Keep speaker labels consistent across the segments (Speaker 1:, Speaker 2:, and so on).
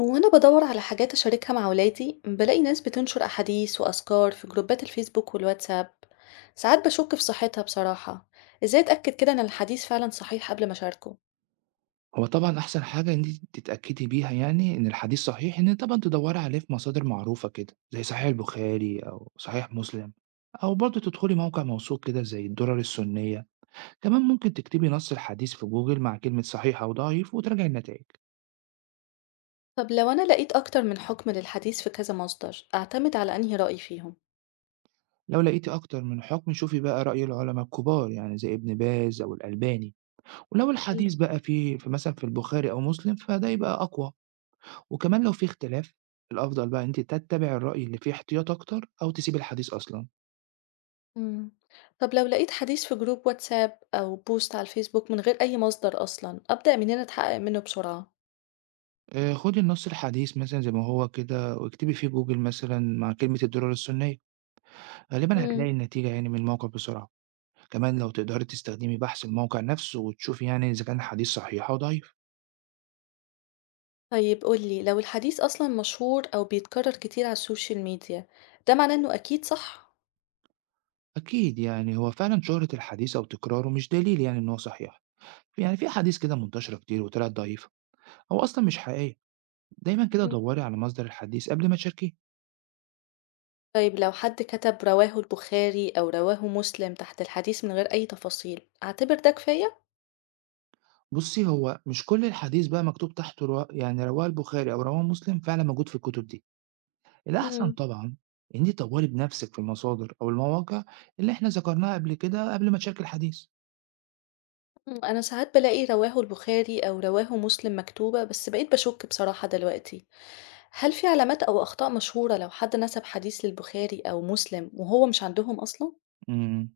Speaker 1: وأنا بدور على حاجات أشاركها مع ولادي بلاقي ناس بتنشر أحاديث وأذكار في جروبات الفيسبوك والواتساب. ساعات بشك في صحتها بصراحة. إزاي أتأكد كده إن الحديث فعلا صحيح قبل ما أشاركه؟
Speaker 2: هو طبعًا أحسن حاجة إن أنتِ تتأكدي بيها يعني إن الحديث صحيح، إن طبعًا تدوّري عليه في مصادر معروفة كده، زي صحيح البخاري أو صحيح مسلم، أو برضه تدخلي موقع موثوق كده زي الدُرر السنية. كمان ممكن تكتبي نص الحديث في جوجل مع كلمة صحيح أو ضعيف وتراجعي النتائج.
Speaker 1: طب لو أنا لقيت أكتر من حكم للحديث في كذا مصدر أعتمد على أنهي رأي فيهم؟
Speaker 2: لو لقيتِ أكتر من حكم شوفي بقى رأي العلما الكبار يعني زي ابن باز أو الألباني، ولو
Speaker 1: حلو.
Speaker 2: الحديث بقى في مثلًا في البخاري أو مسلم فده يبقى أقوى. وكمان لو في اختلاف الأفضل بقى إن أنتِ تتّبعي الرأي اللي فيه احتياط أكتر أو تسيبي الحديث أصلًا.
Speaker 1: مم. طب لو لقيت حديث في جروب واتساب أو بوست على الفيسبوك من غير أي مصدر أصلا أبدأ منين أتحقق منه بسرعة؟
Speaker 2: خُدي النُص الحديث مثلًا زي ما هو كده واكتبي في جوجل مثلًا مع كلمة الدولار السُنية، غالبًا هتلاقي
Speaker 1: مم.
Speaker 2: النتيجة يعني من الموقع بسرعة. كمان لو تقدري تستخدمي بحث الموقع نفسه وتشوفي يعني إذا كان الحديث صحيح أو ضعيف.
Speaker 1: طيب قولي لو الحديث أصلًا مشهور أو بيتكرر كتير على السوشيال ميديا، ده معناه إنه أكيد صح؟
Speaker 2: أكيد يعني هو فعلًا شهرة الحديث أو تكراره مش دليل يعني إن هو صحيح، يعني في أحاديث كده منتشرة كتير وطلعت ضعيفة أو أصلًا مش حقيقية. دايمًا كده
Speaker 1: مم.
Speaker 2: دَوّري على مصدر الحديث قبل ما تشاركيه.
Speaker 1: طيب لو حد كتب رواه البخاري أو رواه مسلم تحت الحديث من غير أي تفاصيل، أعتبر ده كفاية؟
Speaker 2: بُصّي، هو مش كل الحديث بقى مكتوب تحته روا يعني رواه البخاري أو رواه مسلم فعلًا موجود في الكتب دي. الأحسن
Speaker 1: مم.
Speaker 2: طبعًا إن أنتِ تدوّري بنفسِك في المصادر أو المواقع اللي إحنا ذكرناها قبل كده قبل ما تشاركي الحديث.
Speaker 1: مم، أنا ساعات بلاقي رواه البخاري أو رواه مسلم مكتوبة بس بقيت بشك بصراحة دلوقتي، هل في علامات أو أخطاء مشهورة لو حد نسب حديث للبخاري أو مسلم وهو مش عندهم أصلًا؟
Speaker 2: إمم.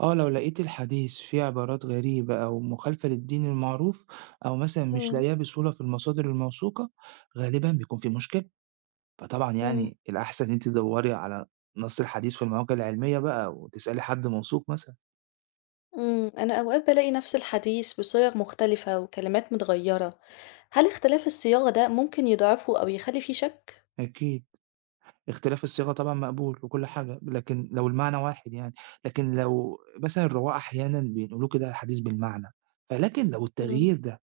Speaker 2: آه، لو لقيتِ الحديث فيه عبارات غريبة أو مخالفة للدين المعروف أو مثلًا مش
Speaker 1: مم.
Speaker 2: لاقياه بسهولة في المصادر الموثوقة، غالبًا بيكون في مشكلة. فطبعًا
Speaker 1: مم.
Speaker 2: يعني الأحسن إن أنتِ تدوّري على نَص الحديث في المواقع العلمية بقى وتسألي حد موثوق مثلًا.
Speaker 1: أنا أوقات بلاقي نفس الحديث بصيغ مختلفة وكلمات متغيرة، هل اختلاف الصياغة ده ممكن يضعفه أو يخلي فيه شك؟
Speaker 2: أكيد. اختلاف الصيغة طبعًا مقبول وكل حاجة، لكن لو المعنى واحد يعني، لكن لو مثلًا الرواة أحيانًا بينقلوا كده الحديث بالمعنى، فلكن لو
Speaker 1: مم.
Speaker 2: التغيير ده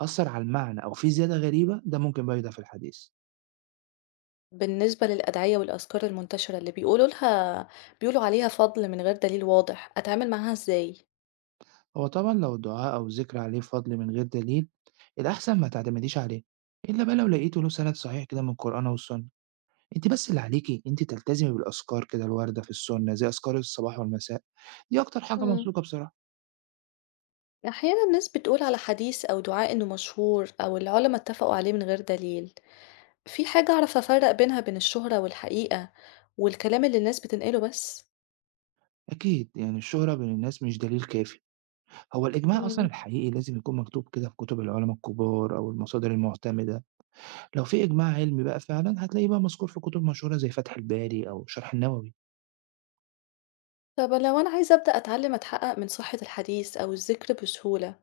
Speaker 2: أثّر على المعنى أو في زيادة غريبة، ده ممكن بقى يضعف الحديث.
Speaker 1: بالنسبة للأدعية والأذكار المنتشرة اللي بيقولوا عليها فضل من غير دليل واضح، أتعامل معاها إزاي؟
Speaker 2: هو طبعًا لو الدعاء أو الذكر عليه فضل من غير دليل، الأحسن ما تعتمديش عليه، إلا بقى لو لقيتِ له سَنَد صحيح كده من القرآن أو السنة. أنتِ بس اللي عليكِ أنتِ تلتزمي بالأذكار كده الواردة في السنة، زي أذكار الصباح والمساء، دي أكتر حاجة
Speaker 1: مم.
Speaker 2: موثوقة بصراحة.
Speaker 1: أحيانا الناس بتقول على حديث أو دعاء إنه مشهور أو العلماء اتفقوا عليه من غير دليل، في حاجة أعرف أفرق بينها بين الشهرة والحقيقة والكلام اللي الناس بتنقله بس؟
Speaker 2: أكيد يعني الشهرة بين الناس مش دليل كافي. هو الإجماع أصلًا
Speaker 1: مم.
Speaker 2: الحقيقي لازم يكون مكتوب كده في كتب العلماء الكبار أو المصادر المعتمدة، لو في إجماع علمي بقى فعلًا هتلاقيه بقى مذكور في كتب مشهورة زي فتح الباري أو شرح النووي.
Speaker 1: طب لو أنا عايزة أبدأ أتعلم أتحقق من صحة الحديث أو الذكر بسهولة،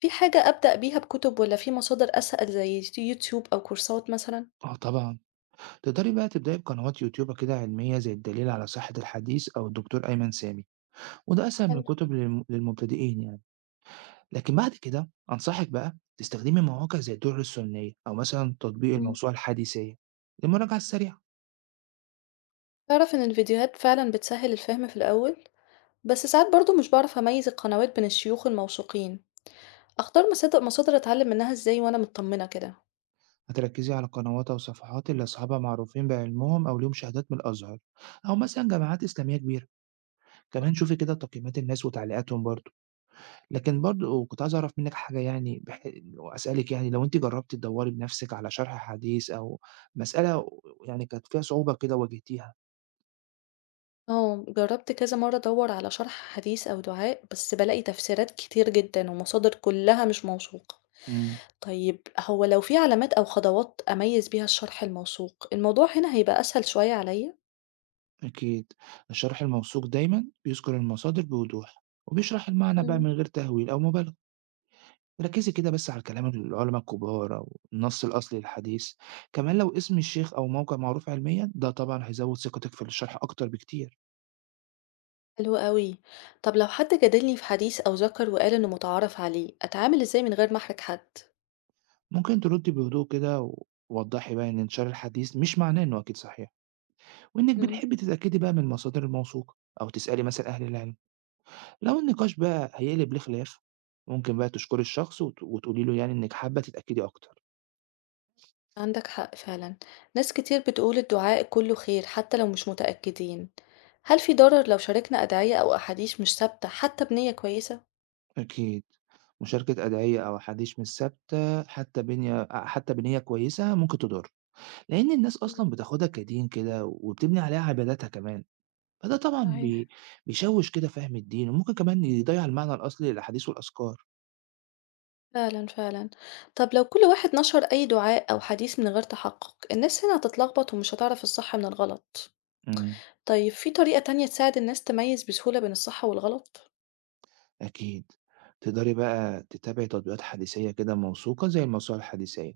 Speaker 1: في حاجة أبدأ بيها بكتب ولا في مصادر أسهل زي يوتيوب أو كورسات مثلا؟
Speaker 2: آه طبعًا، تقدري بقى تبدأي بقنوات يوتيوب كده علمية زي الدليل على صحة الحديث أو الدكتور أيمن سامي، وده أسهل من
Speaker 1: حلو.
Speaker 2: الكتب للمبتدئين يعني. لكن بعد كده أنصحِك بقى تستخدمي مواقع زي الدُرة السنية أو مثلًا تطبيق
Speaker 1: مم.
Speaker 2: الموسوعة الحديثية للمراجعة السريعة.
Speaker 1: تعرف إن الفيديوهات فعلا بتسهل الفهم في الأول، بس ساعات برضو مش بعرف أميز القنوات بين الشيوخ الموثوقين، أختار مصادر أتعلم منها إزاي وأنا مطمنة كده؟
Speaker 2: هتركزي على قنوات أو صفحات اللي أصحابها معروفين بعلمهم أو ليهم شهادات من الأزهر أو مثلا جامعات إسلامية كبيرة. كمان شوفي كده تقييمات الناس وتعليقاتهم برضو. لكن برضو كنت عايز أعرف منك حاجة يعني وأسألك يعني لو أنت جربتي تدوري بنفسك على شرح حديث أو مسألة يعني كانت فيها صعوبة كده واجهتيها.
Speaker 1: اه جربت كذا مرة أدور على شرح حديث أو دعاء بس بلاقي تفسيرات كتير جدا ومصادر كلها مش موثوقة.
Speaker 2: امم.
Speaker 1: طيب هو لو في علامات أو خطوات أميز بيها الشرح الموثوق الموضوع هنا هيبقى أسهل شوية عليا؟
Speaker 2: أكيد. الشرح الموثوق دايما بيذكر المصادر بوضوح وبيشرح المعنى بقى
Speaker 1: مم.
Speaker 2: من غير تهويل أو مبالغة. ركّزي كده بس على كلام العُلما الكبار أو النَص الأصلي للحديث، كمان لو اسم الشيخ أو موقع معروف علميًا ده طبعًا هيزوّد ثقتِك في الشرح أكتر بكتير.
Speaker 1: حلو قوي. طب لو حد جادلني في حديث أو ذكر وقال إنه متعارف عليه أتعامل إزاي من غير ما أحرج حد؟
Speaker 2: ممكن تردّي بهدوء كده ووضّحي بقى إن انتشار الحديث مش معناه إنه أكيد صحيح، وإنِّك
Speaker 1: مم.
Speaker 2: بتحبّي تتأكدي بقى من المصادر الموثوقة أو تسألي مثلًا أهل العلم. لو النقاش بقى هيقلب لخلاف ممكن بقى تشكري الشخص وتقولي له يعني إنِّك حابّة تتأكدي أكتر.
Speaker 1: عندك حق فعلا. ناس كتير بتقول الدعاء كله خير حتى لو مش متأكدين. هل في ضرر لو شاركنا أدعية أو أحاديث مش ثابتة حتى بنية كويسة؟
Speaker 2: أكيد، مشاركة أدعية أو أحاديث مش ثابتة حتى بنية كويسة ممكن تضر. لأن الناس
Speaker 1: مم.
Speaker 2: أصلًا بتاخدها كدين كده وبتبني عليها عباداتها كمان، فده طبعًا
Speaker 1: صحيح.
Speaker 2: بيشوِّش كده فهم الدين، وممكن كمان يضيّع المعنى الأصلي للأحاديث والأذكار.
Speaker 1: فعلًا، فعلًا. طب لو كل واحد نشر أي دعاء أو حديث من غير تحقق، الناس هنا هتتلخبط ومش هتعرف الصح من الغلط.
Speaker 2: إمم.
Speaker 1: طيب في طريقة تانية تساعد الناس تميز بسهولة بين الصح والغلط؟
Speaker 2: أكيد. تقدري بقى تتابعي تطبيقات حديثية كده موثوقة زي الموسوعة الحديثية،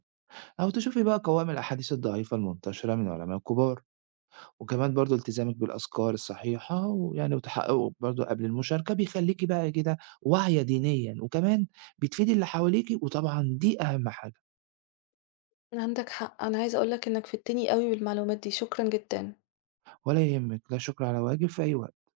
Speaker 2: أو تشوفي بقى قوائم الأحاديث الضعيفة المنتشرة من العلماء الكبار، وكمان برضه التزامِك بالأذكار الصحيحة ويعني وتحقُّقِك برضه قبل المشاركة بيخلّيكِ بقى كده واعية دينيًا، وكمان بتفيدي اللي حواليكِ وطبعًا دي أهم حاجة.
Speaker 1: عندك حق، أنا عايزة أقول لك إنك فدتني أوي بالمعلومات دي، شكرًا جدًا.
Speaker 2: ولا يهمِّك، لا شكر على واجب، في أي وقت.